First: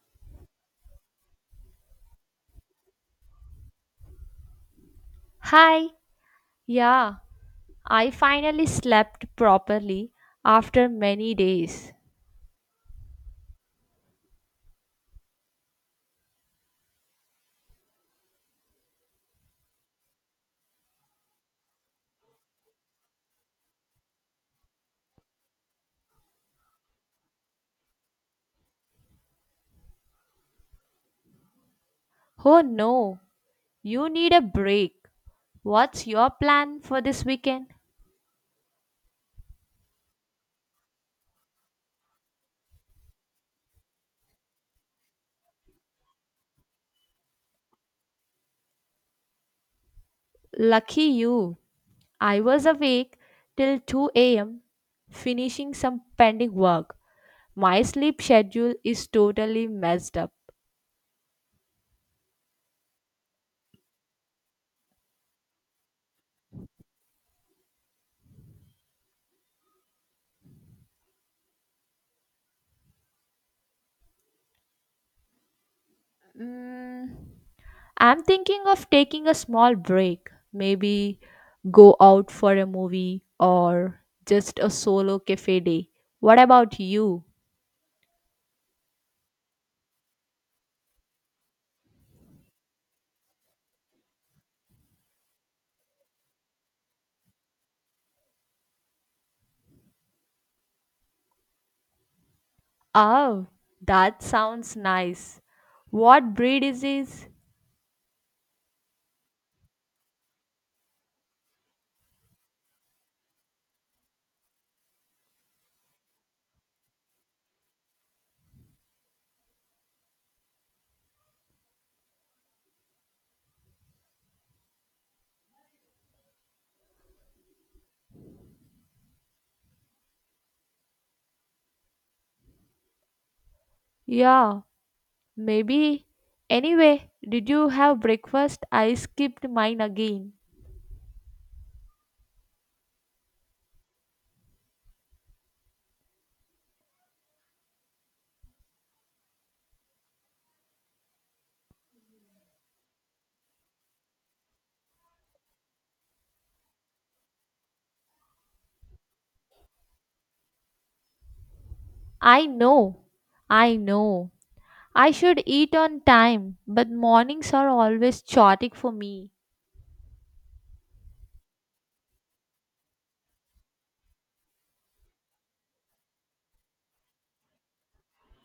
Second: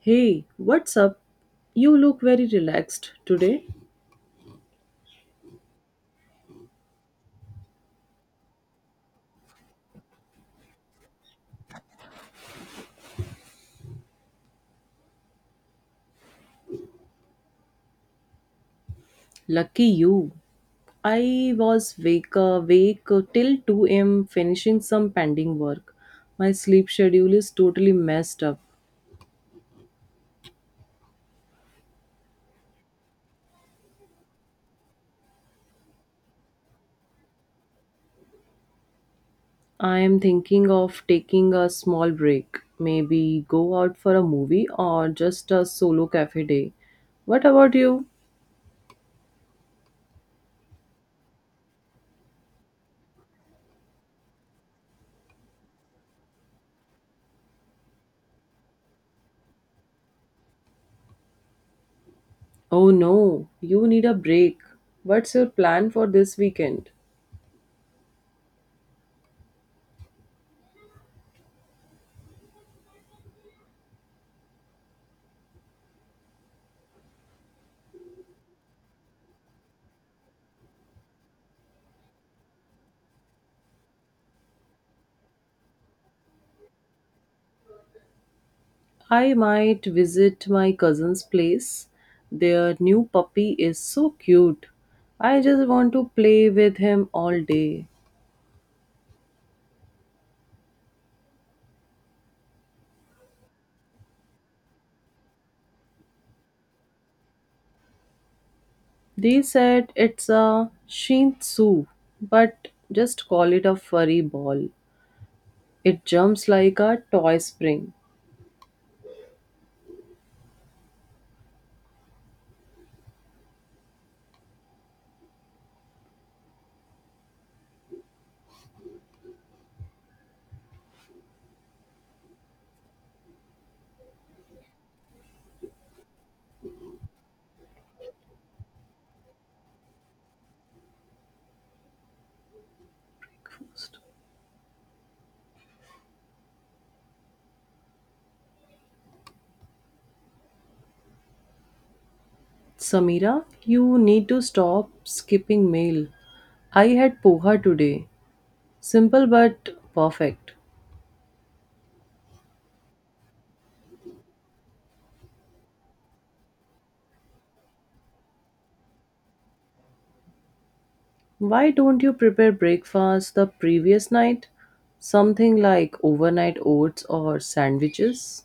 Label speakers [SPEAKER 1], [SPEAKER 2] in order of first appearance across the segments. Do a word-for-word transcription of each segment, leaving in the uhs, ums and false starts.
[SPEAKER 1] Hey, what's up? You look very relaxed today.
[SPEAKER 2] Hi, yeah, I finally slept properly after many days.
[SPEAKER 1] Lucky you. I was wake awake till two a m finishing some pending work. My sleep schedule is totally messed up.
[SPEAKER 2] Oh no, you need a break. What's your plan for this weekend?
[SPEAKER 1] I am thinking of taking a small break. Maybe go out for a movie or just a solo cafe day. What about you?
[SPEAKER 2] Lucky you, I was awake till two a m finishing some pending work. My sleep schedule is totally messed up.
[SPEAKER 1] Oh no, you need a break. What's your plan for this weekend?
[SPEAKER 2] Mm, I'm thinking of taking a small break, maybe go out for a movie or just a solo cafe day. What about you?
[SPEAKER 1] I might visit my cousin's place. Their new puppy is so cute. I just want to play with him all day.
[SPEAKER 2] Oh, that sounds nice. What breed is this?
[SPEAKER 1] They said it's a Shih Tzu, but just call it a furry ball. It jumps like a toy spring.
[SPEAKER 2] Yeah, maybe. Anyway, did you have breakfast? I skipped mine again.
[SPEAKER 1] Samira, you need to stop skipping mail. I had poha today. Simple but perfect.
[SPEAKER 2] I know. I know. I should eat on time, but mornings are always chaotic for me.
[SPEAKER 1] Why don't you prepare breakfast the previous night? Something like overnight oats or sandwiches?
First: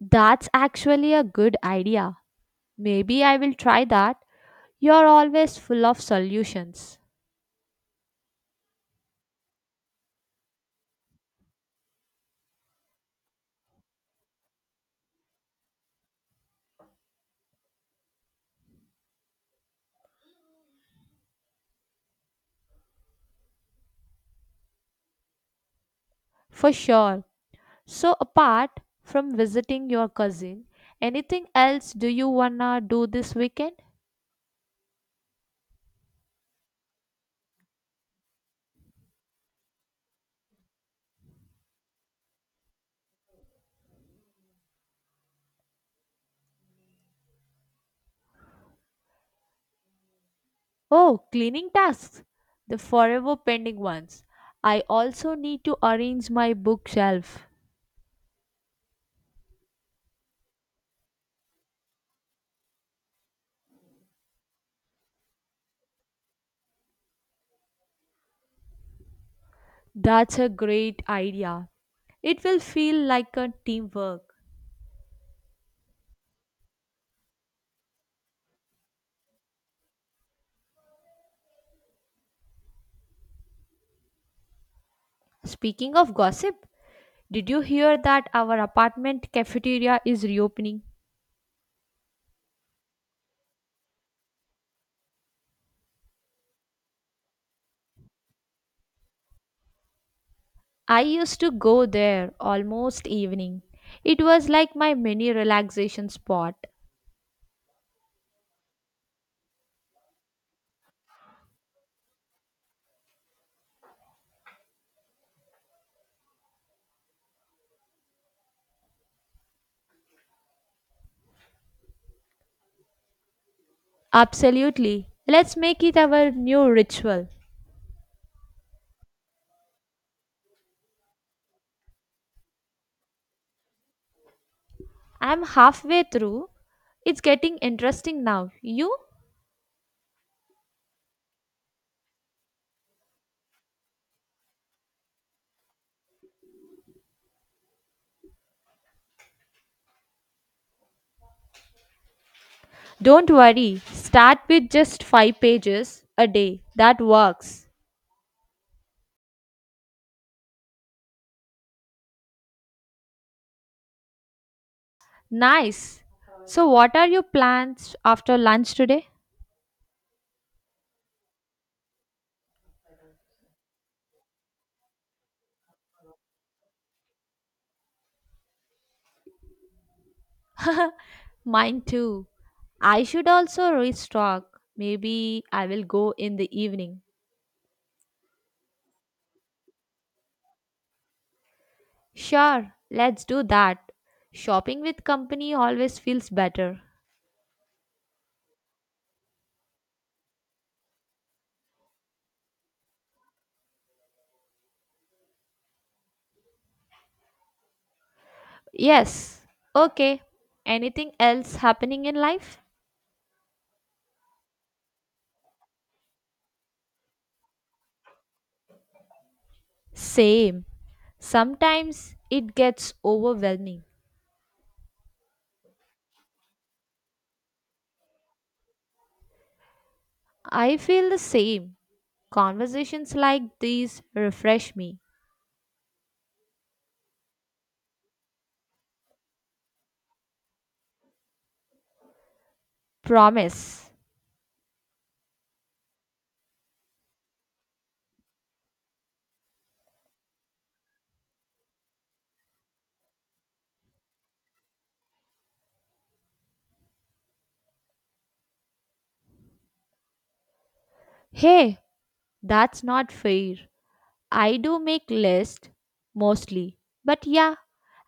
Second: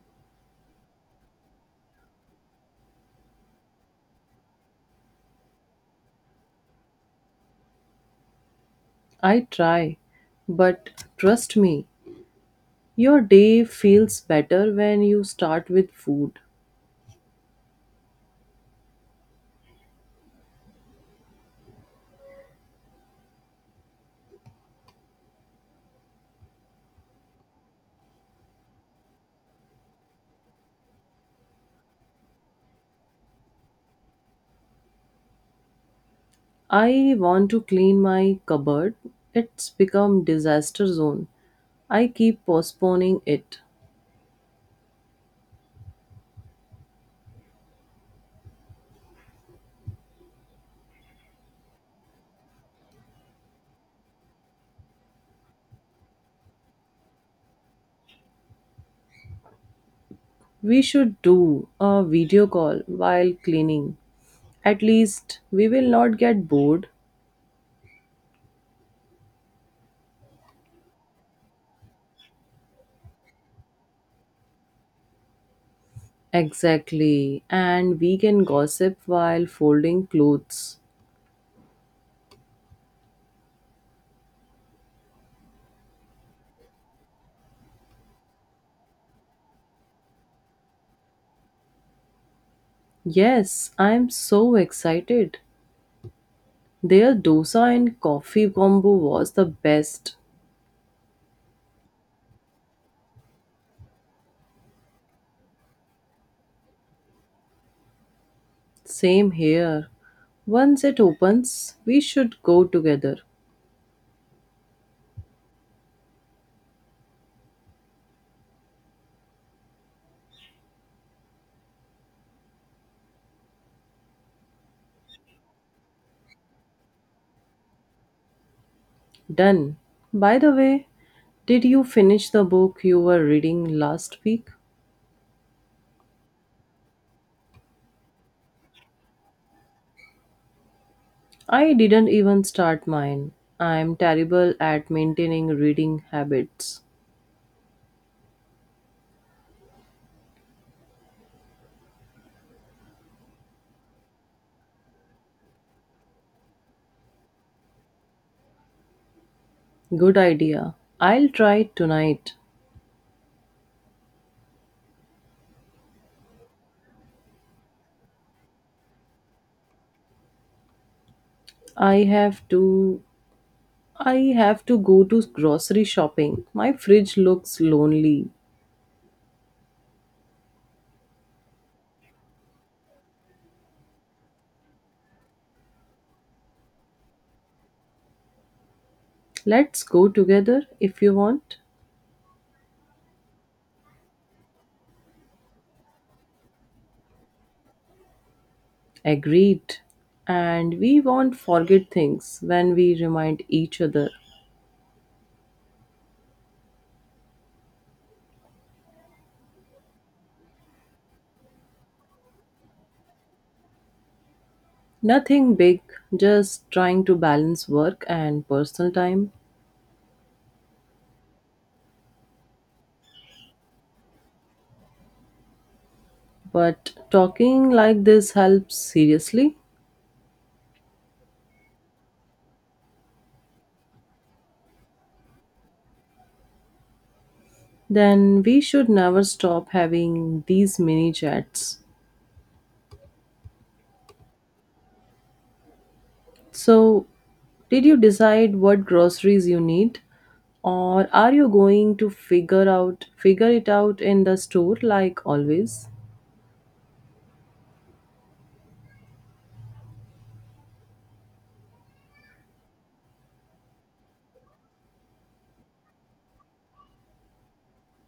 [SPEAKER 2] That's actually a good idea. Maybe I will try that. You're always full of solutions.
[SPEAKER 1] I try, but trust me, your day feels better when you start with food.
[SPEAKER 2] For sure. So, apart from visiting your cousin, anything else do you wanna do this weekend?
[SPEAKER 1] I want to clean my cupboard. It's become disaster zone. I keep postponing it.
[SPEAKER 2] Oh, cleaning tasks. The forever pending ones. I also need to arrange my bookshelf.
[SPEAKER 1] We should do a video call while cleaning. At least we will not get bored.
[SPEAKER 2] That's a great idea. It will feel like a teamwork.
[SPEAKER 1] Exactly. And we can gossip while folding clothes.
[SPEAKER 2] Speaking of gossip, did you hear that our apartment cafeteria is reopening?
[SPEAKER 1] Yes, I'm so excited. Their dosa and coffee combo was the best.
[SPEAKER 2] I used to go there almost evening. It was like my mini relaxation spot.
[SPEAKER 1] Same here. Once it opens, we should go together.
[SPEAKER 2] Absolutely. Let's make it our new ritual.
[SPEAKER 1] Done. By the way, did you finish the book you were reading last week?
[SPEAKER 2] I'm halfway through. It's getting interesting now. You?
[SPEAKER 1] I didn't even start mine. I'm terrible at maintaining reading habits.
[SPEAKER 2] Don't worry. Start with just five pages a day. That works.
[SPEAKER 1] Good idea. I'll try it tonight.
[SPEAKER 2] Nice. So, what are your plans after lunch today?
[SPEAKER 1] I have to I have to go to grocery shopping. My fridge looks lonely.
[SPEAKER 2] Mine too. I should also restock. Maybe I will go in the evening.
[SPEAKER 1] Let's go together if you want.
[SPEAKER 2] Sure, let's do that. Shopping with company always feels better.
[SPEAKER 1] Agreed. And we won't forget things when we remind each other.
[SPEAKER 2] Yes. Okay. Anything else happening in life?
[SPEAKER 1] Nothing big, just trying to balance work and personal time.
[SPEAKER 2] Same. Sometimes it gets overwhelming.
[SPEAKER 1] But talking like this helps seriously.
[SPEAKER 2] I feel the same. Conversations like these refresh me.
[SPEAKER 1] Then we should never stop having these mini chats.
[SPEAKER 2] Promise.
[SPEAKER 1] So, did you decide what groceries you need or are you going to figure out figure it out in the store like always?
[SPEAKER 2] Hey, that's not fair. I do make list mostly. But yeah,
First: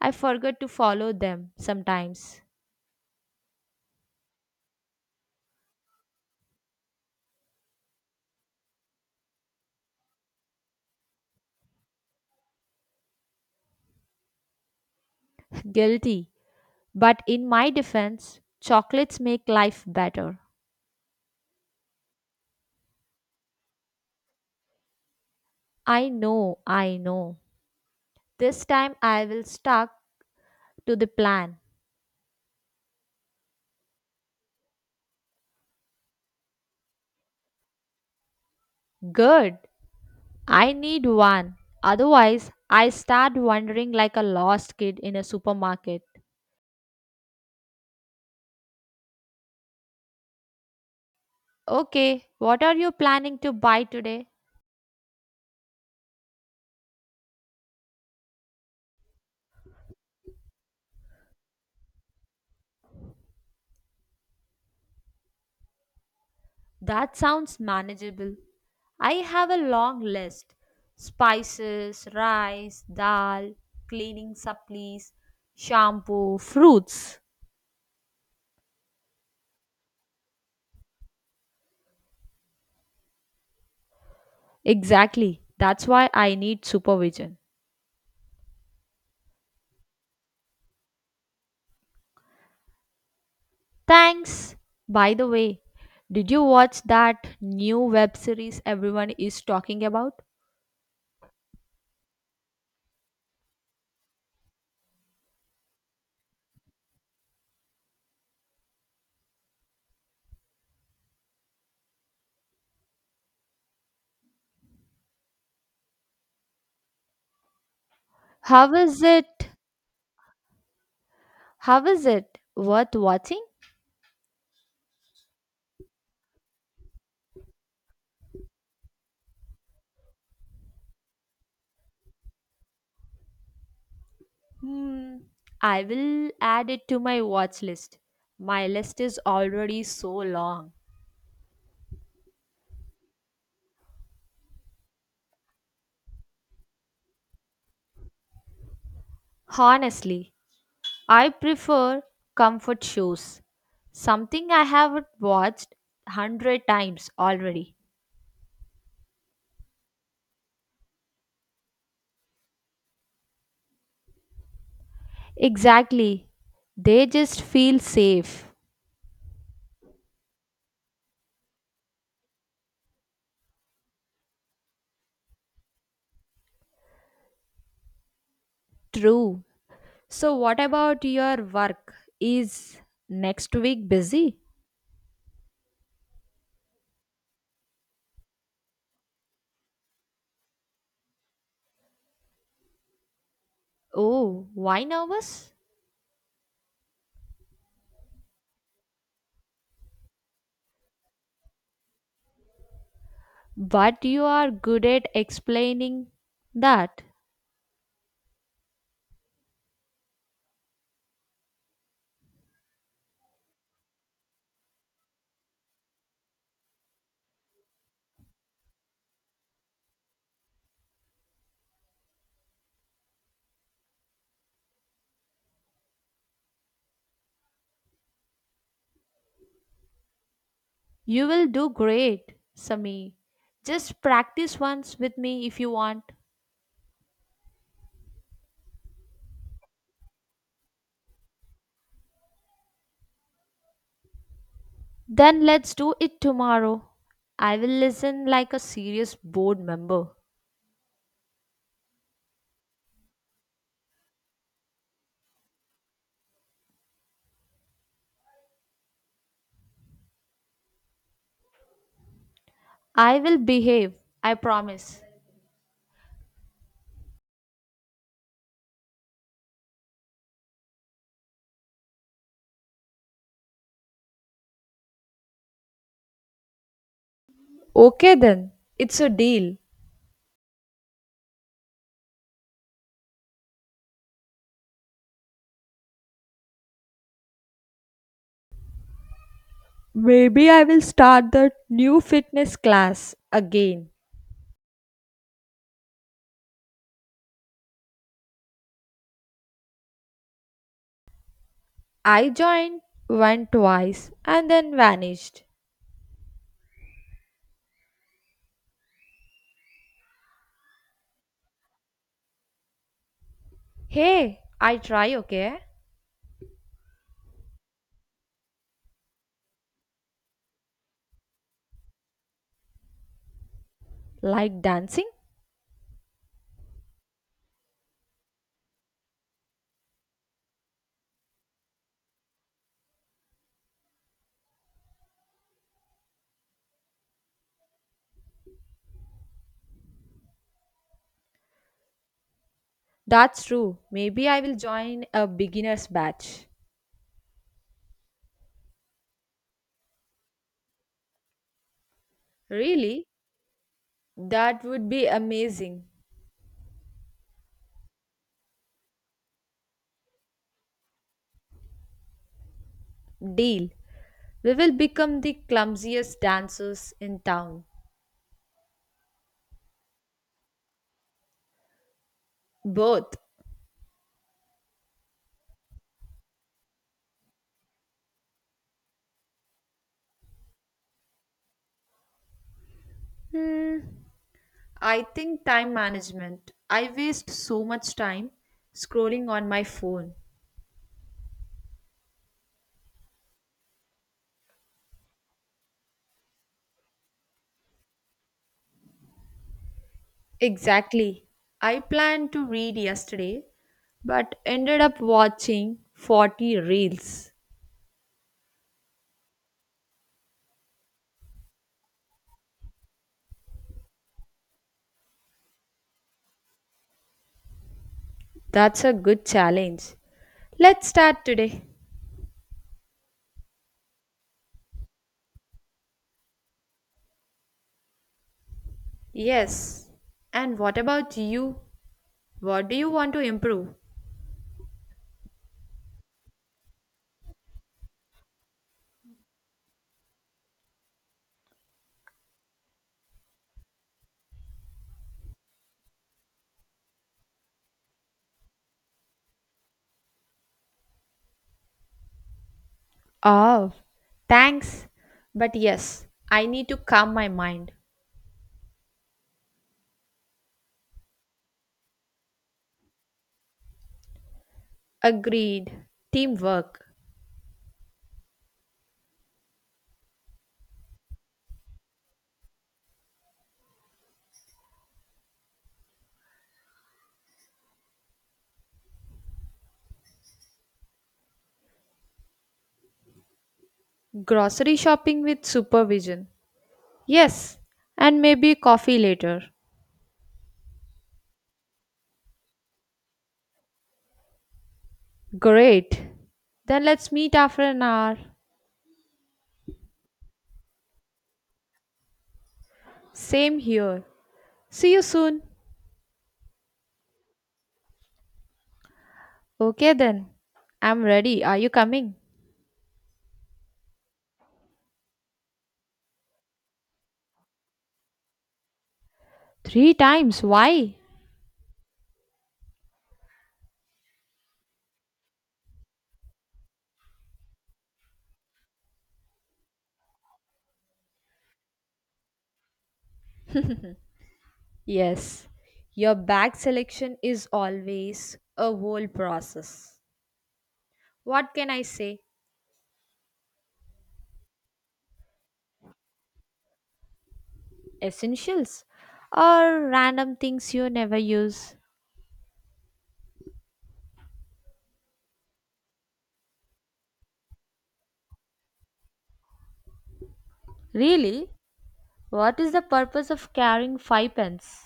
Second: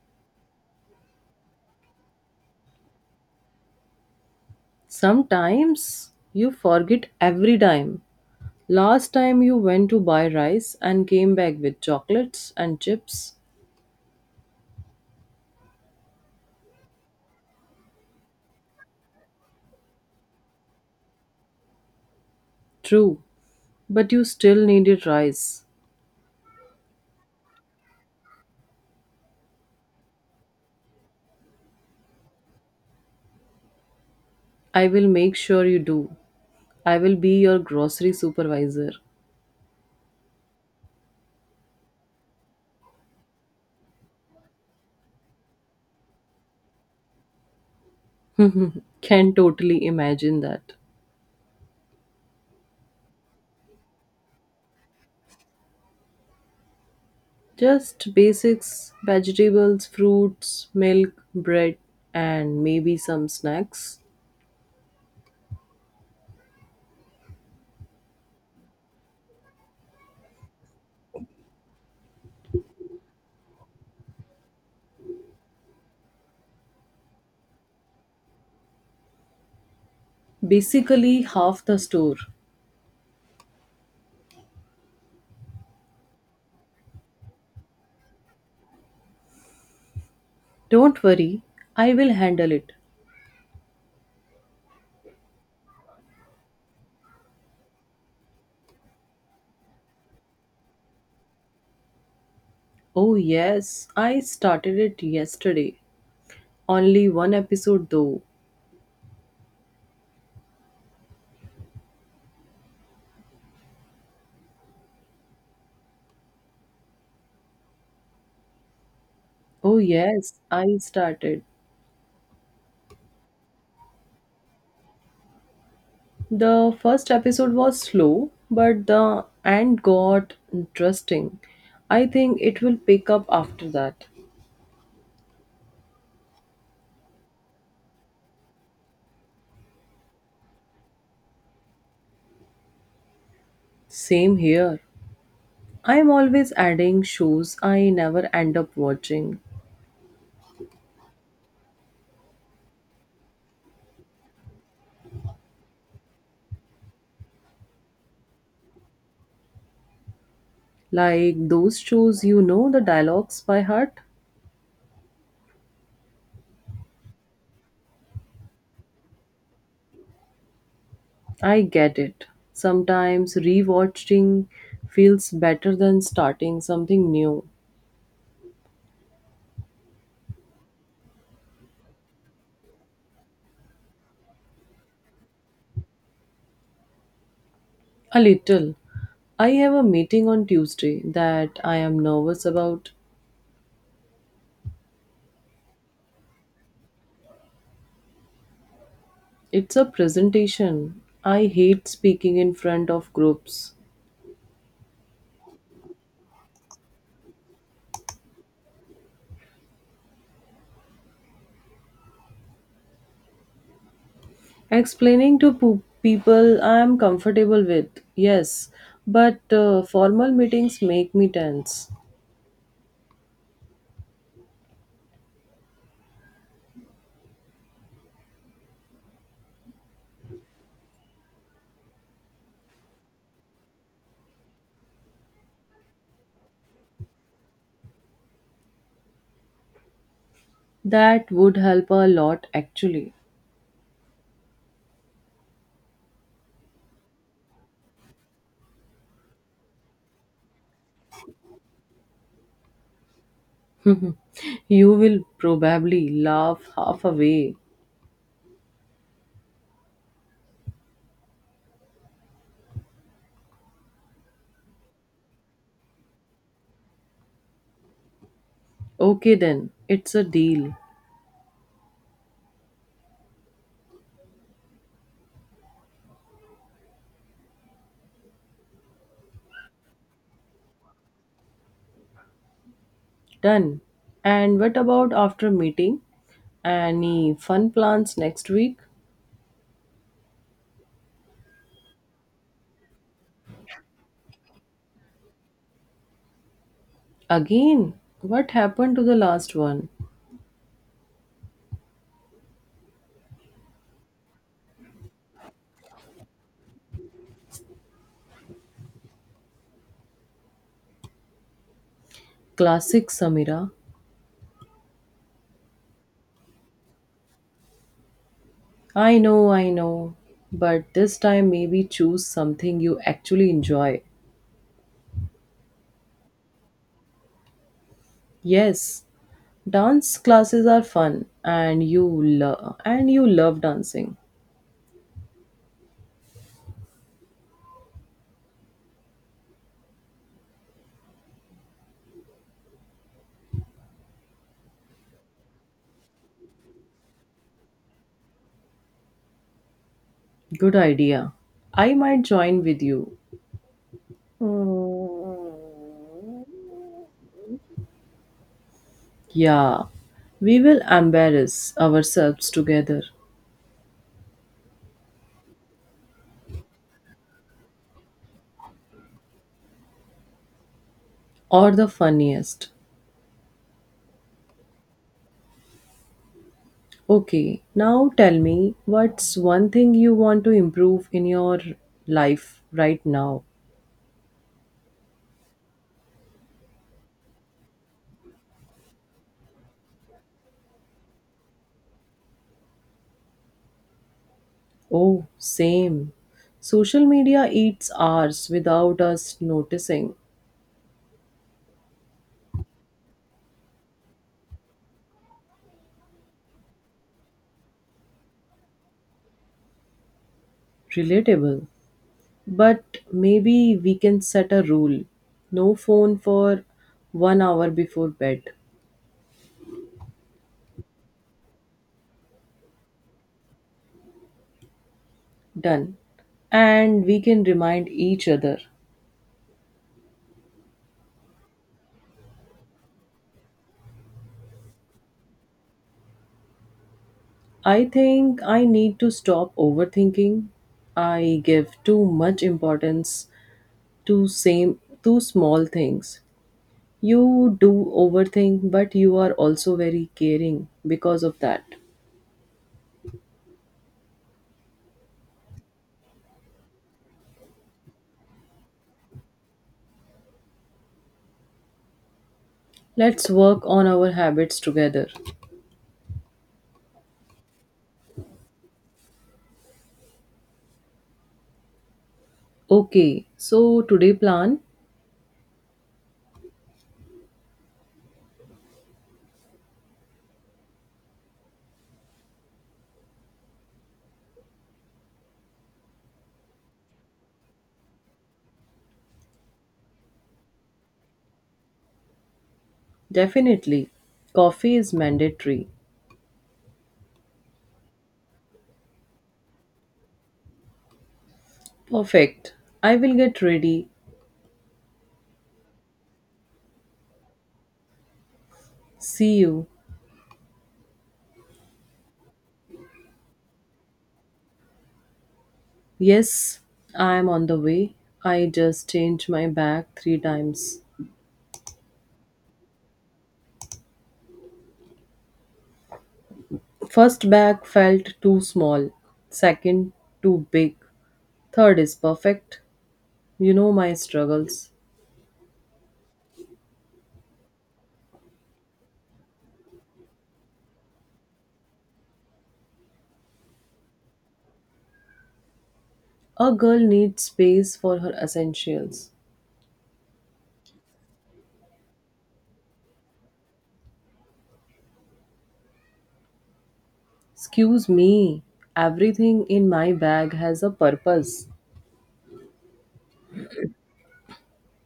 [SPEAKER 2] I forget to follow them sometimes.
[SPEAKER 1] Sometimes you forget every time. Last time you went to buy rice and came back with chocolates and chips.
[SPEAKER 2] Guilty. But in my defense, chocolates make life better.
[SPEAKER 1] True, but you still needed rice.
[SPEAKER 2] I know, I know. This time I will stuck to the plan.
[SPEAKER 1] I will make sure you do. I will be your grocery supervisor.
[SPEAKER 2] Good. I need one. Otherwise, I start wandering like a lost kid in a supermarket.
[SPEAKER 1] Can totally imagine that.
[SPEAKER 2] Okay, what are you planning to buy today?
[SPEAKER 1] Just basics vegetables, fruits, milk, bread, and maybe some snacks.
[SPEAKER 2] That sounds manageable. I have a long list: spices, rice, dal, cleaning supplies, shampoo, fruits.
[SPEAKER 1] Basically, half the store.
[SPEAKER 2] Exactly. That's why I need supervision.
[SPEAKER 1] Don't worry, I will handle it.
[SPEAKER 2] Thanks. By the way, did you watch that new web series everyone is talking about?
[SPEAKER 1] Oh, yes, I started it yesterday. Only one episode though.
[SPEAKER 2] How is it?
[SPEAKER 1] Oh, yes, I started.
[SPEAKER 2] How is it worth watching?
[SPEAKER 1] The first episode was slow, but the end got interesting. I think it will pick up after that.
[SPEAKER 2] Hmm. I will add it to my watch list. My list is already so long.
[SPEAKER 1] Same here. I'm always adding shows I never end up watching.
[SPEAKER 2] Honestly, I prefer comfort shows. Something I have watched hundred times already.
[SPEAKER 1] Like those shows, you know the dialogues by heart?
[SPEAKER 2] Exactly. They just feel safe.
[SPEAKER 1] I get it. Sometimes rewatching feels better than starting something new.
[SPEAKER 2] True. So, what about your work? Is next week busy?
[SPEAKER 1] A little. I have a meeting on Tuesday that I am nervous about.
[SPEAKER 2] Oh, why nervous?
[SPEAKER 1] It's a presentation. I hate speaking in front of groups.
[SPEAKER 2] But you are good at explaining that.
[SPEAKER 1] Explaining to po- people I am comfortable with, yes, but uh, formal meetings make me tense.
[SPEAKER 2] You will do great, Sami. Just practice once with me if you want.
[SPEAKER 1] That would help a lot actually.
[SPEAKER 2] Then let's do it tomorrow. I will listen like a serious board member.
[SPEAKER 1] you will probably laugh half away.
[SPEAKER 2] I will behave, I promise.
[SPEAKER 1] Okay, then, it's a deal.
[SPEAKER 2] Okay, then. It's a deal.
[SPEAKER 1] Done. And what about after meeting? Any fun plans next week?
[SPEAKER 2] Maybe I will start the new fitness class again.
[SPEAKER 1] Again, what happened to the last one?
[SPEAKER 2] I joined, went twice, and then vanished.
[SPEAKER 1] Classic Samira.
[SPEAKER 2] Hey, I try, okay?
[SPEAKER 1] I know, I know. But this time, maybe choose something you actually enjoy.
[SPEAKER 2] Like dancing?
[SPEAKER 1] Yes, dance classes are fun, and you love and you love dancing.
[SPEAKER 2] That's true. Maybe I will join a beginner's batch.
[SPEAKER 1] Good idea. I might join with
[SPEAKER 2] Really?
[SPEAKER 1] you.
[SPEAKER 2] That would be amazing.
[SPEAKER 1] Yeah, we will embarrass ourselves together,
[SPEAKER 2] Deal. We will become the clumsiest dancers in town.
[SPEAKER 1] or the funniest.
[SPEAKER 2] Both.
[SPEAKER 1] Okay, now tell me what's one thing you want to improve in your life right now?
[SPEAKER 2] Hmm, I think time management. I waste so much time scrolling on my phone.
[SPEAKER 1] Oh, same. Social media eats hours without us noticing.
[SPEAKER 2] Exactly. I planned to read yesterday but ended up watching forty reels.
[SPEAKER 1] Relatable. But maybe we can set a rule no phone for one hour before bed.
[SPEAKER 2] That's a good challenge. Let's start today.
[SPEAKER 1] Done. And we can remind each other.
[SPEAKER 2] Yes. And what about you? What do you want to improve?
[SPEAKER 1] I think I need to stop overthinking. I give too much importance to same to small things. You do overthink but you are also very caring because of that.
[SPEAKER 2] Oh, thanks. But yes, I need to calm my mind.
[SPEAKER 1] Let's work on our habits together.
[SPEAKER 2] Agreed. Teamwork.
[SPEAKER 1] Okay, so today plan?
[SPEAKER 2] Grocery shopping with supervision. Yes. And maybe coffee later.
[SPEAKER 1] Definitely. Coffee is mandatory.
[SPEAKER 2] Great. Then let's meet after an hour.
[SPEAKER 1] Perfect. I will get
[SPEAKER 2] Same
[SPEAKER 1] ready.
[SPEAKER 2] here. See you soon.
[SPEAKER 1] See you.
[SPEAKER 2] Okay then. I'm ready. Are you coming?
[SPEAKER 1] Yes, I am on the way. I just changed my bag
[SPEAKER 2] Three
[SPEAKER 1] three
[SPEAKER 2] times.
[SPEAKER 1] times.
[SPEAKER 2] Why?
[SPEAKER 1] First bag felt too small, second, too big, third is perfect. You know my struggles.
[SPEAKER 2] Yes. Your bag selection is always a whole process. What can I say?
[SPEAKER 1] A girl needs space for her
[SPEAKER 2] Essentials
[SPEAKER 1] essentials.
[SPEAKER 2] or random things you never use?
[SPEAKER 1] Excuse me, everything in my bag has a purpose.
[SPEAKER 2] Really? What is the purpose of carrying five pence?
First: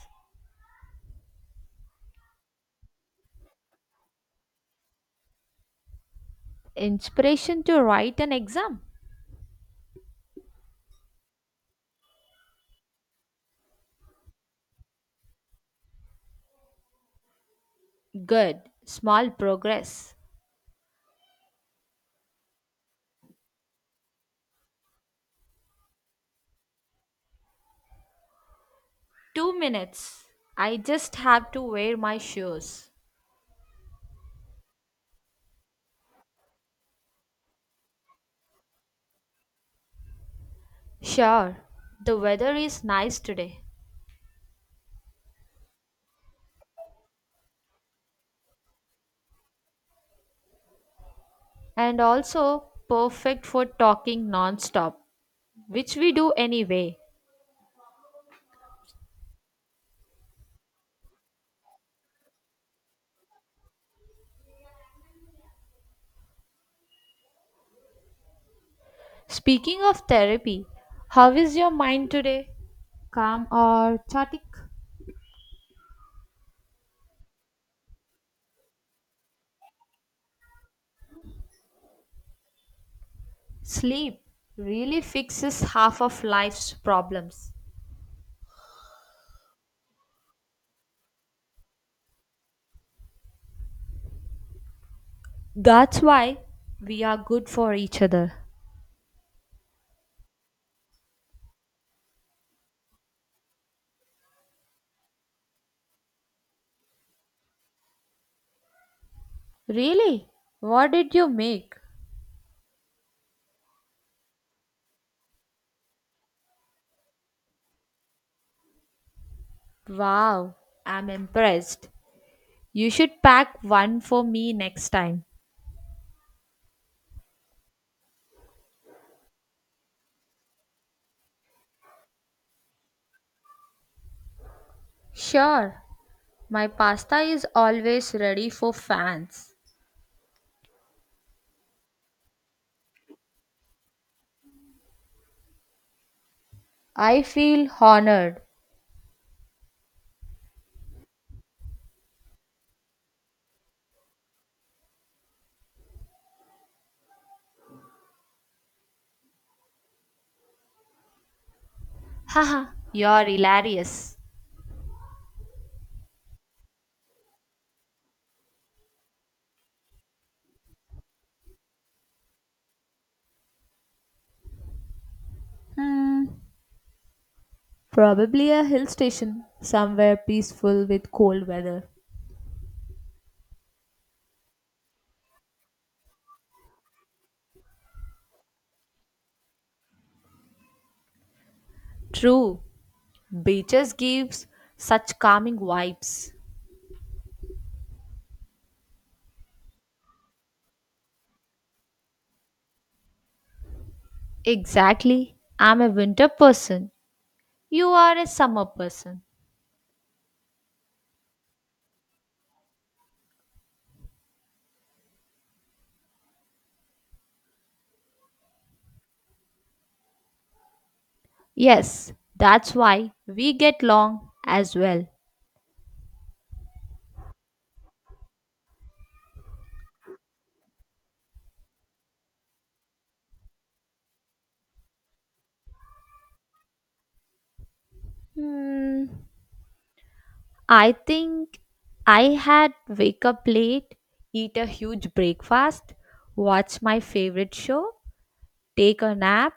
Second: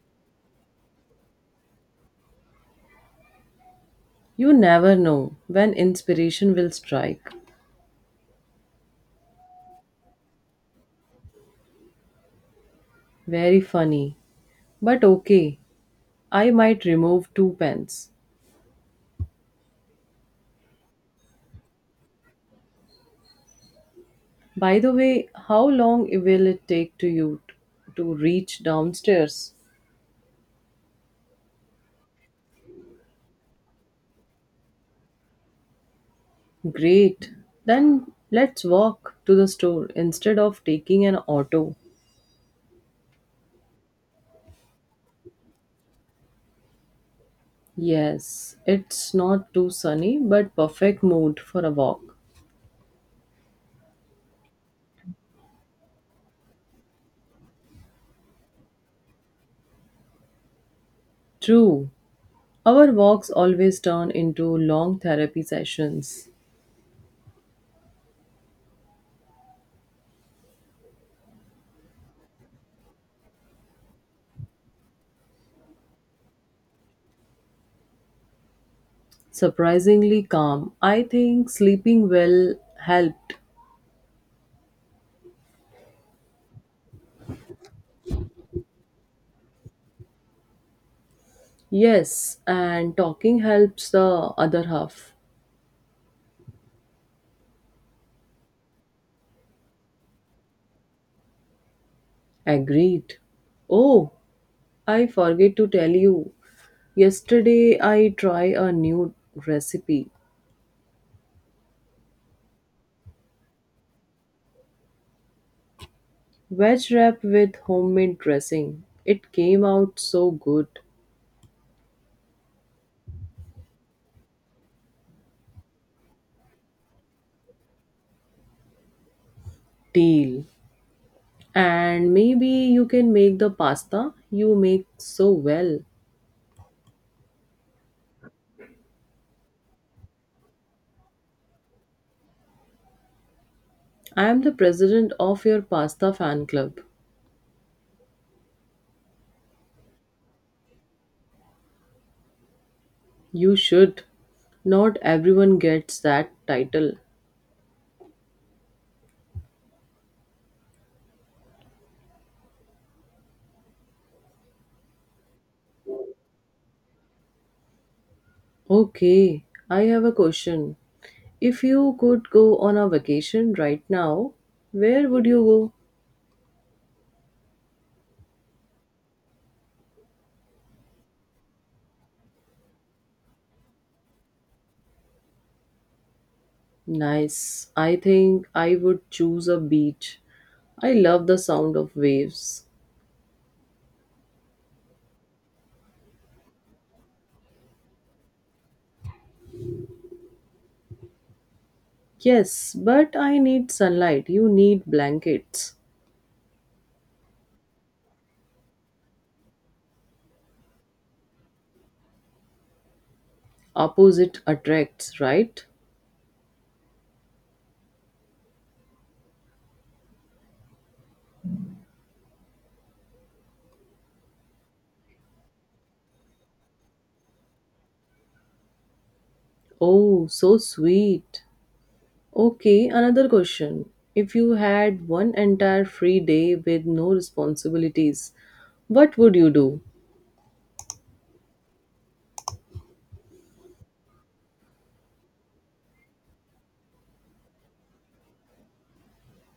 [SPEAKER 1] You never know when inspiration will strike.
[SPEAKER 2] Inspiration to write an exam?
[SPEAKER 1] Very funny. But okay, I might remove two pens.
[SPEAKER 2] Good. Small progress.
[SPEAKER 1] By the way, how long will it take to you t- to reach downstairs?
[SPEAKER 2] Two minutes. I just have to wear my shoes.
[SPEAKER 1] Great. Then let's walk to the store instead of taking an
[SPEAKER 2] Sure,
[SPEAKER 1] auto.
[SPEAKER 2] the weather is nice today
[SPEAKER 1] Yes, it's not too sunny, but perfect mood for a
[SPEAKER 2] and
[SPEAKER 1] walk.
[SPEAKER 2] also perfect for talking non-stop, which we do anyway.
[SPEAKER 1] True. Our walks always turn into long therapy sessions.
[SPEAKER 2] Speaking of therapy, how is your mind today? Calm or chaotic?
[SPEAKER 1] Surprisingly calm. I think sleeping well helped.
[SPEAKER 2] Sleep really fixes half of life's problems.
[SPEAKER 1] Yes, and talking helps the other half.
[SPEAKER 2] That's why we are good for each other.
[SPEAKER 1] Agreed. Oh, I forget to tell you. Yesterday I tried a new recipe.
[SPEAKER 2] Really? What did you make?
[SPEAKER 1] Veg wrap with homemade dressing. It came out so
[SPEAKER 2] Wow,
[SPEAKER 1] good.
[SPEAKER 2] I'm impressed. You should pack one for me next time.
[SPEAKER 1] Deal. And maybe you can make the pasta you make so well.
[SPEAKER 2] Sure, my pasta is always ready for fans.
[SPEAKER 1] I am the president of your pasta fan club.
[SPEAKER 2] I feel honored.
[SPEAKER 1] You should. Not everyone gets that title.
[SPEAKER 2] Haha, you're hilarious.
[SPEAKER 1] Okay, I have a question. If you could go on a vacation right now, where would you go?
[SPEAKER 2] Hmm, probably a hill station, somewhere peaceful with cold weather.
[SPEAKER 1] Nice. I think I would choose a beach. I love the sound of
[SPEAKER 2] True,
[SPEAKER 1] waves.
[SPEAKER 2] beaches gives such calming vibes.
[SPEAKER 1] Yes, but I need sunlight. You need
[SPEAKER 2] Exactly.
[SPEAKER 1] blankets.
[SPEAKER 2] I'm a winter person. You are a summer person.
[SPEAKER 1] Opposite attracts, right?
[SPEAKER 2] Yes, that's why we get along as well.
[SPEAKER 1] Oh, so sweet. Okay, another question. If you had one entire free day with no responsibilities,
[SPEAKER 2] Hmm,
[SPEAKER 1] what would you do?
[SPEAKER 2] I think I had wake up late, eat a huge breakfast, watch my favorite show, take a nap,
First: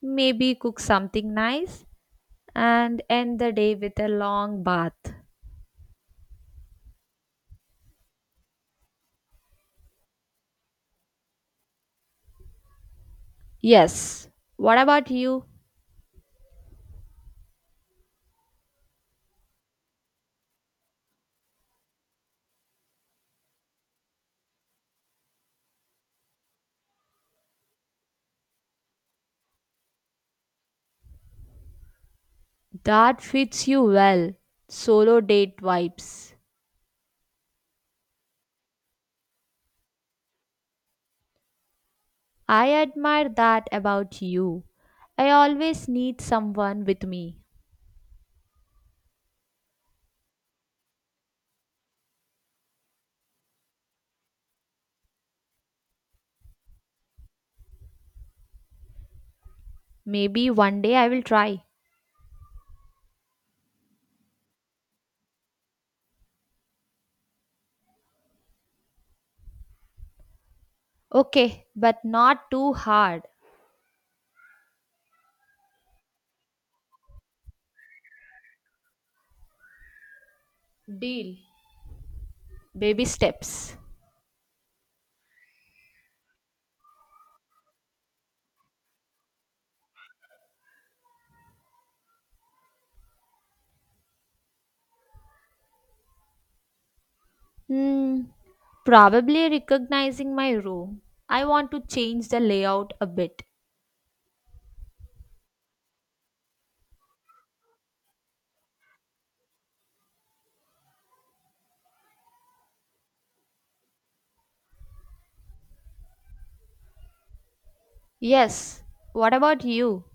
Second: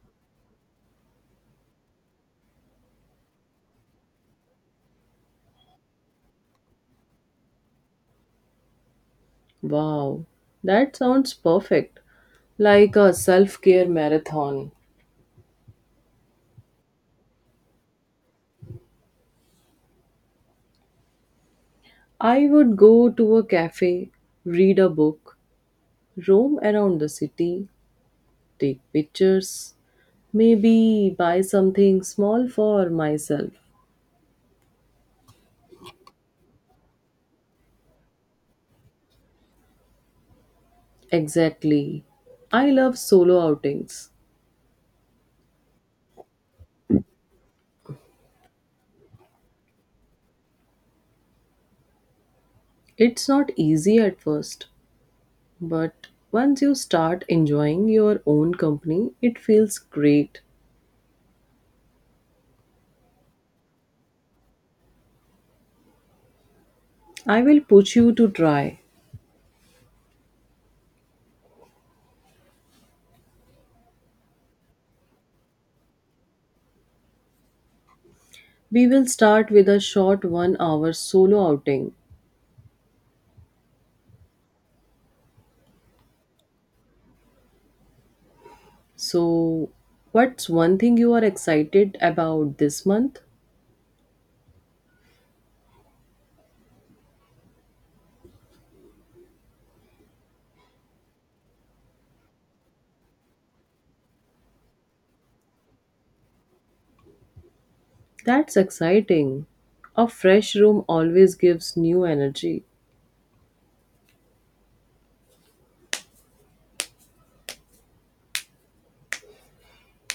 [SPEAKER 2] maybe cook something nice, and end the day with a long bath.
[SPEAKER 1] Wow, that sounds perfect. Like a self care
[SPEAKER 2] Yes,
[SPEAKER 1] marathon.
[SPEAKER 2] what about you?
[SPEAKER 1] I would go to a cafe, read a book, roam around the city, take pictures, maybe buy something small for
[SPEAKER 2] That
[SPEAKER 1] myself.
[SPEAKER 2] fits you well. Solo date vibes.
[SPEAKER 1] Exactly.
[SPEAKER 2] I
[SPEAKER 1] I love
[SPEAKER 2] admire
[SPEAKER 1] solo
[SPEAKER 2] that
[SPEAKER 1] outings.
[SPEAKER 2] about you. I always need someone with me.
[SPEAKER 1] It's not easy at first. But once you start enjoying your own company, it feels great.
[SPEAKER 2] Maybe one day I will try.
[SPEAKER 1] I will push you to try.
[SPEAKER 2] Okay, but not too hard.
[SPEAKER 1] We will start with a short one hour
[SPEAKER 2] Deal.
[SPEAKER 1] solo outing.
[SPEAKER 2] Baby steps.
[SPEAKER 1] So, what's one thing you are excited about this month?
[SPEAKER 2] Hmm, probably recognizing my room. I want to change the layout a bit.
[SPEAKER 1] That's exciting. A fresh room always gives new energy.
[SPEAKER 2] Yes, what about you?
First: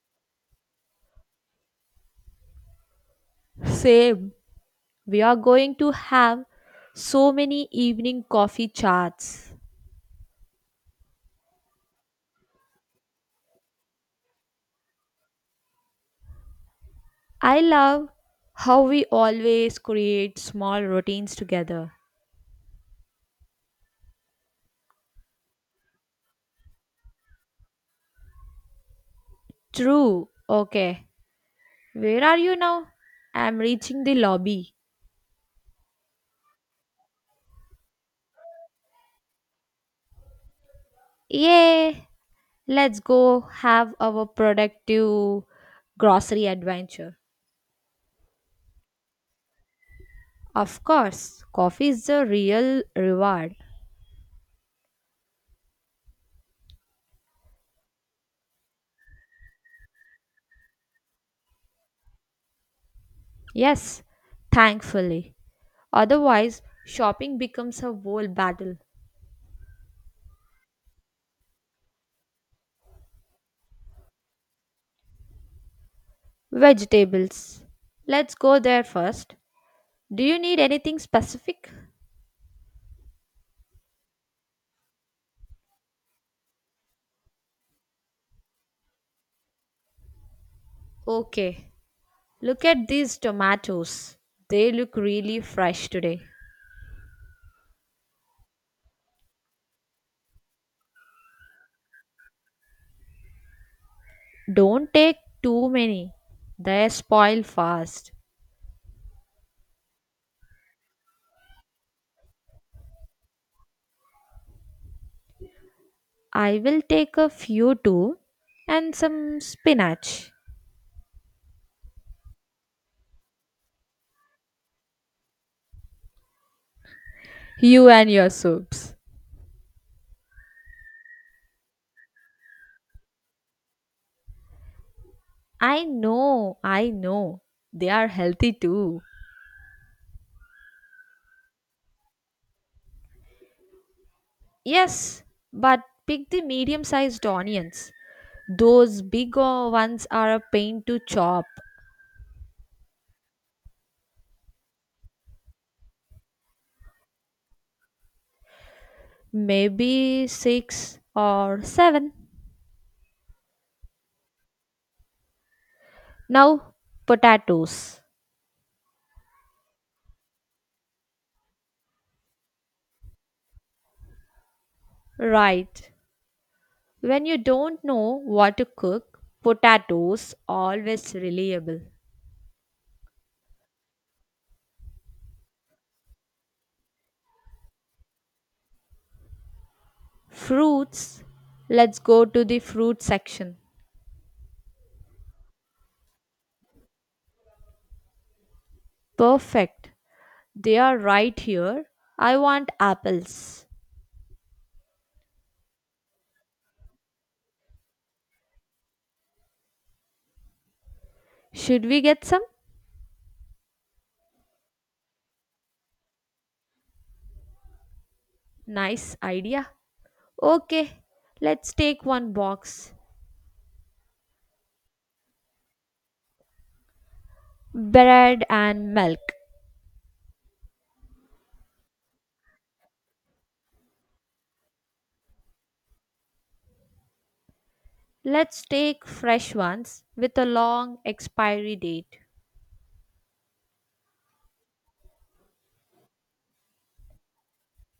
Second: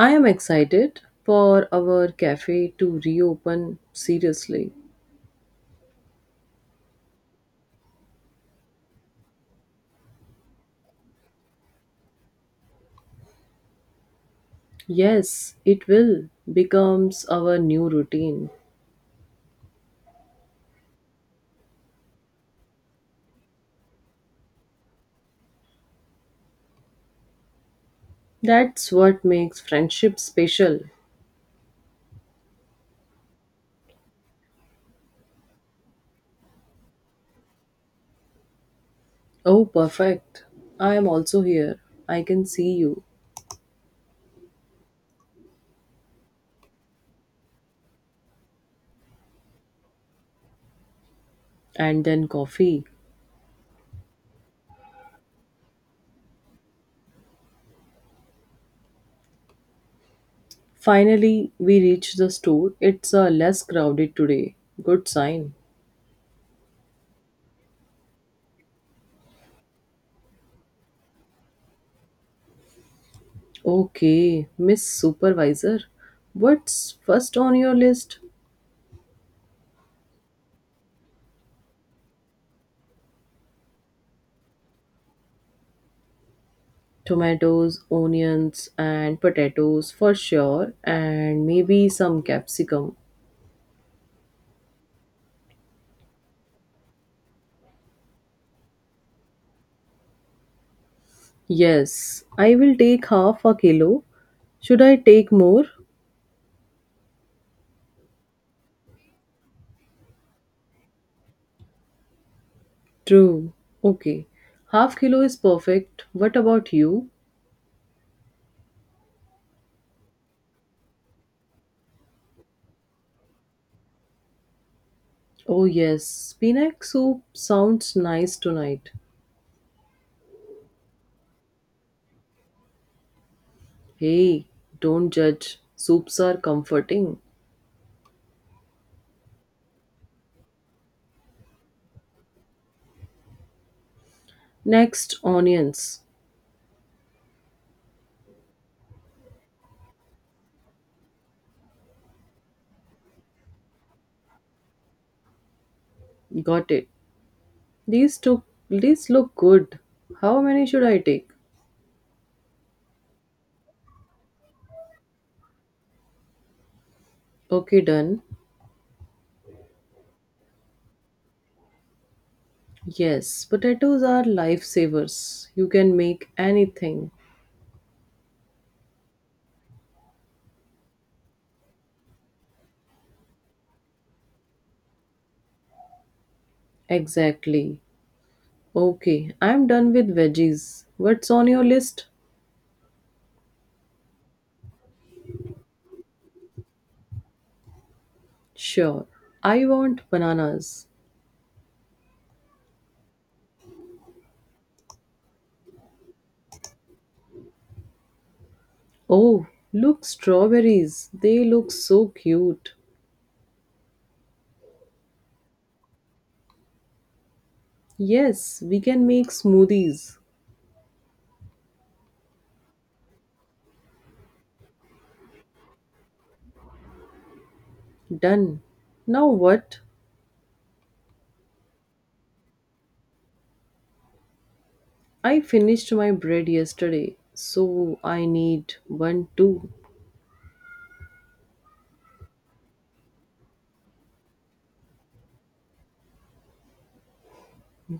[SPEAKER 1] I am excited for our cafe to reopen
[SPEAKER 2] Same.
[SPEAKER 1] seriously.
[SPEAKER 2] We are going to have so many evening coffee chats.
[SPEAKER 1] Yes, it will becomes our
[SPEAKER 2] I
[SPEAKER 1] new
[SPEAKER 2] love
[SPEAKER 1] routine.
[SPEAKER 2] how we always create small routines together.
[SPEAKER 1] That's what makes friendship
[SPEAKER 2] True.
[SPEAKER 1] special.
[SPEAKER 2] Okay. Where are you now? I'm reaching the lobby.
[SPEAKER 1] Oh, perfect. I am also here.
[SPEAKER 2] Yay!
[SPEAKER 1] I can see
[SPEAKER 2] Let's
[SPEAKER 1] you.
[SPEAKER 2] go have our productive grocery adventure. Of course, coffee
[SPEAKER 1] And
[SPEAKER 2] is the
[SPEAKER 1] then coffee.
[SPEAKER 2] real reward.
[SPEAKER 1] Finally, we reach the store. It's uh, less
[SPEAKER 2] Yes,
[SPEAKER 1] crowded today. Good
[SPEAKER 2] thankfully.
[SPEAKER 1] sign.
[SPEAKER 2] Otherwise, shopping becomes a whole battle.
[SPEAKER 1] Okay, Miss Supervisor, what's first on
[SPEAKER 2] Vegetables.
[SPEAKER 1] your list?
[SPEAKER 2] Let's go there first. Do you need anything specific?
[SPEAKER 1] Tomatoes, onions, and potatoes for sure, and
[SPEAKER 2] Okay,
[SPEAKER 1] maybe some
[SPEAKER 2] look at
[SPEAKER 1] capsicum.
[SPEAKER 2] these tomatoes. They look really fresh today.
[SPEAKER 1] Yes, I will take half a kilo. Should
[SPEAKER 2] Don't
[SPEAKER 1] I
[SPEAKER 2] take
[SPEAKER 1] take more?
[SPEAKER 2] too many, they spoil fast.
[SPEAKER 1] True. Okay. Half kilo is perfect. What
[SPEAKER 2] I
[SPEAKER 1] about
[SPEAKER 2] will
[SPEAKER 1] you?
[SPEAKER 2] take a few too and some spinach.
[SPEAKER 1] Oh, yes. Spinach soup
[SPEAKER 2] You
[SPEAKER 1] sounds
[SPEAKER 2] and your
[SPEAKER 1] nice tonight.
[SPEAKER 2] soups.
[SPEAKER 1] Hey, don't judge.
[SPEAKER 2] I
[SPEAKER 1] Soups are
[SPEAKER 2] know, I
[SPEAKER 1] comforting.
[SPEAKER 2] know. They are healthy too.
[SPEAKER 1] Next,
[SPEAKER 2] Yes, but
[SPEAKER 1] onions.
[SPEAKER 2] pick the medium sized onions. Those big o- ones are a pain to chop.
[SPEAKER 1] Got it. These took these look good.
[SPEAKER 2] Maybe
[SPEAKER 1] How many should I
[SPEAKER 2] six
[SPEAKER 1] take?
[SPEAKER 2] or seven. Now,
[SPEAKER 1] Okay,
[SPEAKER 2] potatoes.
[SPEAKER 1] done. Yes, potatoes are lifesavers. You
[SPEAKER 2] Right.
[SPEAKER 1] can make anything.
[SPEAKER 2] When you don't know what to cook, potatoes always reliable.
[SPEAKER 1] Exactly. Okay, I'm done with veggies.
[SPEAKER 2] Fruits,
[SPEAKER 1] What's on your
[SPEAKER 2] let's
[SPEAKER 1] list?
[SPEAKER 2] go to the fruit section.
[SPEAKER 1] Sure. I
[SPEAKER 2] Perfect.
[SPEAKER 1] want
[SPEAKER 2] They
[SPEAKER 1] bananas.
[SPEAKER 2] are right here. I want apples.
[SPEAKER 1] Oh, look, strawberries. They look
[SPEAKER 2] Should we
[SPEAKER 1] so
[SPEAKER 2] get some?
[SPEAKER 1] cute. Yes, we can
[SPEAKER 2] Nice
[SPEAKER 1] make
[SPEAKER 2] idea.
[SPEAKER 1] smoothies.
[SPEAKER 2] Okay, let's take one box. Bread
[SPEAKER 1] Done.
[SPEAKER 2] and
[SPEAKER 1] Now
[SPEAKER 2] milk.
[SPEAKER 1] what? I finished my bread yesterday, so I
[SPEAKER 2] Let's
[SPEAKER 1] need
[SPEAKER 2] take
[SPEAKER 1] one
[SPEAKER 2] fresh
[SPEAKER 1] too.
[SPEAKER 2] ones with a long expiry date.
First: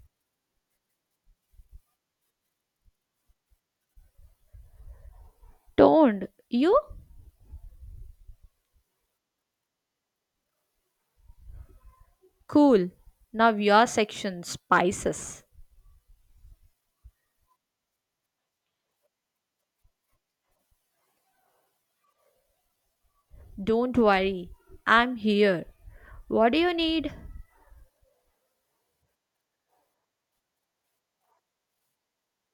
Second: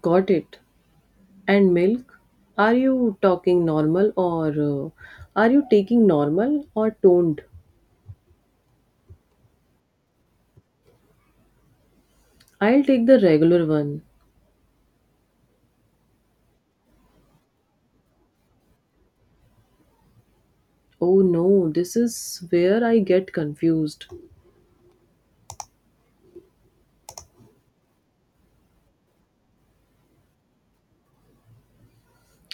[SPEAKER 1] Got it. And milk? Are you talking normal or uh, are you taking
[SPEAKER 2] Toned,
[SPEAKER 1] normal
[SPEAKER 2] you?
[SPEAKER 1] or toned? I'll
[SPEAKER 2] Cool.
[SPEAKER 1] take the
[SPEAKER 2] Now
[SPEAKER 1] regular
[SPEAKER 2] your
[SPEAKER 1] one.
[SPEAKER 2] section spices.
[SPEAKER 1] Oh no, this is where I get
[SPEAKER 2] Don't
[SPEAKER 1] confused.
[SPEAKER 2] worry, I'm here. What do you need?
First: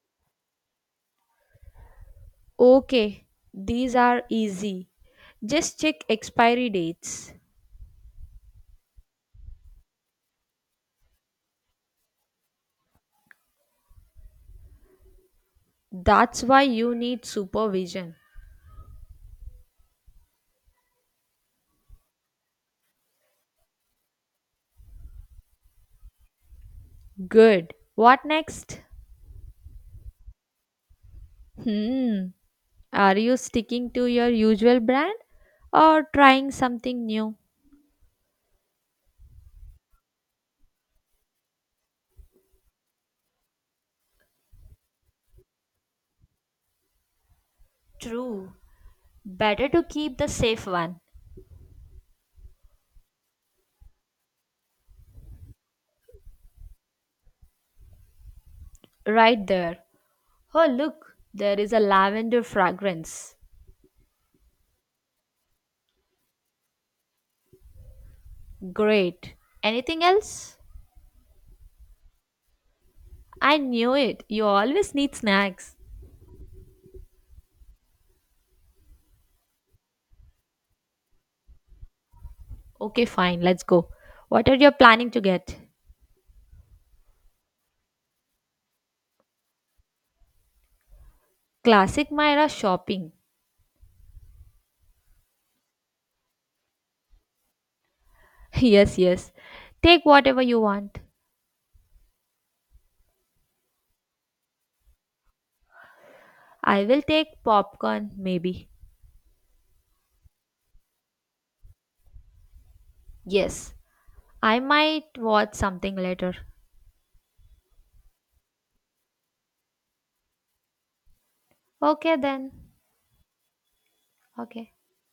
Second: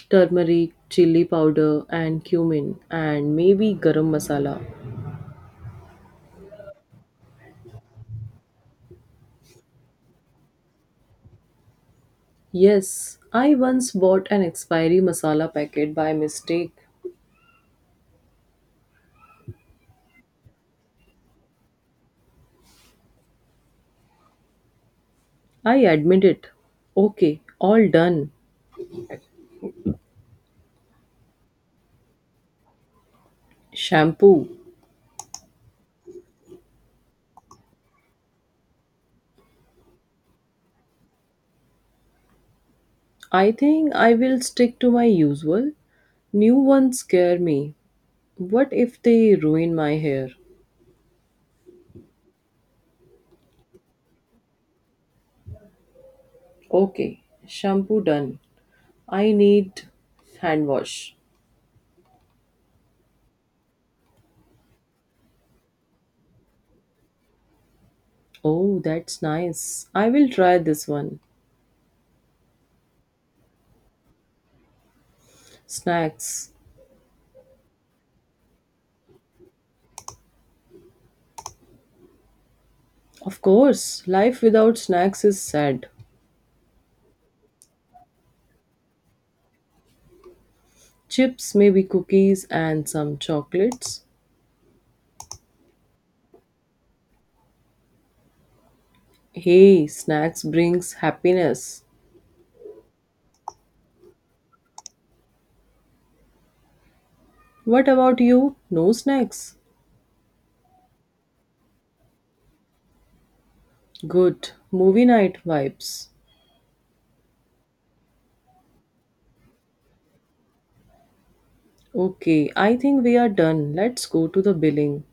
[SPEAKER 1] Turmeric, chili powder, and cumin,
[SPEAKER 2] Okay,
[SPEAKER 1] and maybe
[SPEAKER 2] these
[SPEAKER 1] garam
[SPEAKER 2] are
[SPEAKER 1] masala.
[SPEAKER 2] easy. Just check expiry dates.
[SPEAKER 1] Yes, I once bought an expiry masala packet by
[SPEAKER 2] That's why
[SPEAKER 1] mistake.
[SPEAKER 2] you need supervision.
[SPEAKER 1] I admit it. Okay,
[SPEAKER 2] Good.
[SPEAKER 1] all
[SPEAKER 2] What
[SPEAKER 1] done.
[SPEAKER 2] next? Hmm. Are you sticking to your
[SPEAKER 1] Shampoo.
[SPEAKER 2] usual brand or trying something new?
[SPEAKER 1] I think I will stick to my usual. New ones scare me.
[SPEAKER 2] True.
[SPEAKER 1] What if they
[SPEAKER 2] Better
[SPEAKER 1] ruin
[SPEAKER 2] to
[SPEAKER 1] my
[SPEAKER 2] keep the
[SPEAKER 1] hair?
[SPEAKER 2] safe one.
[SPEAKER 1] Okay, shampoo done. I
[SPEAKER 2] Right there.
[SPEAKER 1] need
[SPEAKER 2] Oh,
[SPEAKER 1] hand wash.
[SPEAKER 2] look, there is a lavender fragrance.
[SPEAKER 1] Oh, that's
[SPEAKER 2] Great.
[SPEAKER 1] nice.
[SPEAKER 2] Anything
[SPEAKER 1] I will try
[SPEAKER 2] else?
[SPEAKER 1] this one.
[SPEAKER 2] I knew it. You always need snacks.
[SPEAKER 1] Snacks.
[SPEAKER 2] Okay, fine,
[SPEAKER 1] Of
[SPEAKER 2] let's go.
[SPEAKER 1] course, life
[SPEAKER 2] What are you
[SPEAKER 1] without
[SPEAKER 2] planning to
[SPEAKER 1] snacks is
[SPEAKER 2] get?
[SPEAKER 1] sad. Chips, maybe
[SPEAKER 2] Classic
[SPEAKER 1] cookies
[SPEAKER 2] Myra
[SPEAKER 1] and
[SPEAKER 2] shopping.
[SPEAKER 1] some chocolates.
[SPEAKER 2] Yes, yes.
[SPEAKER 1] Hey,
[SPEAKER 2] Take whatever
[SPEAKER 1] snacks
[SPEAKER 2] you
[SPEAKER 1] brings
[SPEAKER 2] want.
[SPEAKER 1] happiness.
[SPEAKER 2] I will take
[SPEAKER 1] What
[SPEAKER 2] popcorn,
[SPEAKER 1] about you?
[SPEAKER 2] maybe.
[SPEAKER 1] No snacks?
[SPEAKER 2] Yes,
[SPEAKER 1] Good.
[SPEAKER 2] I might
[SPEAKER 1] Movie night
[SPEAKER 2] watch something
[SPEAKER 1] vibes.
[SPEAKER 2] later. Okay,
[SPEAKER 1] Okay,
[SPEAKER 2] then.
[SPEAKER 1] I think we are done. Let's go to the
[SPEAKER 2] Okay.
[SPEAKER 1] billing.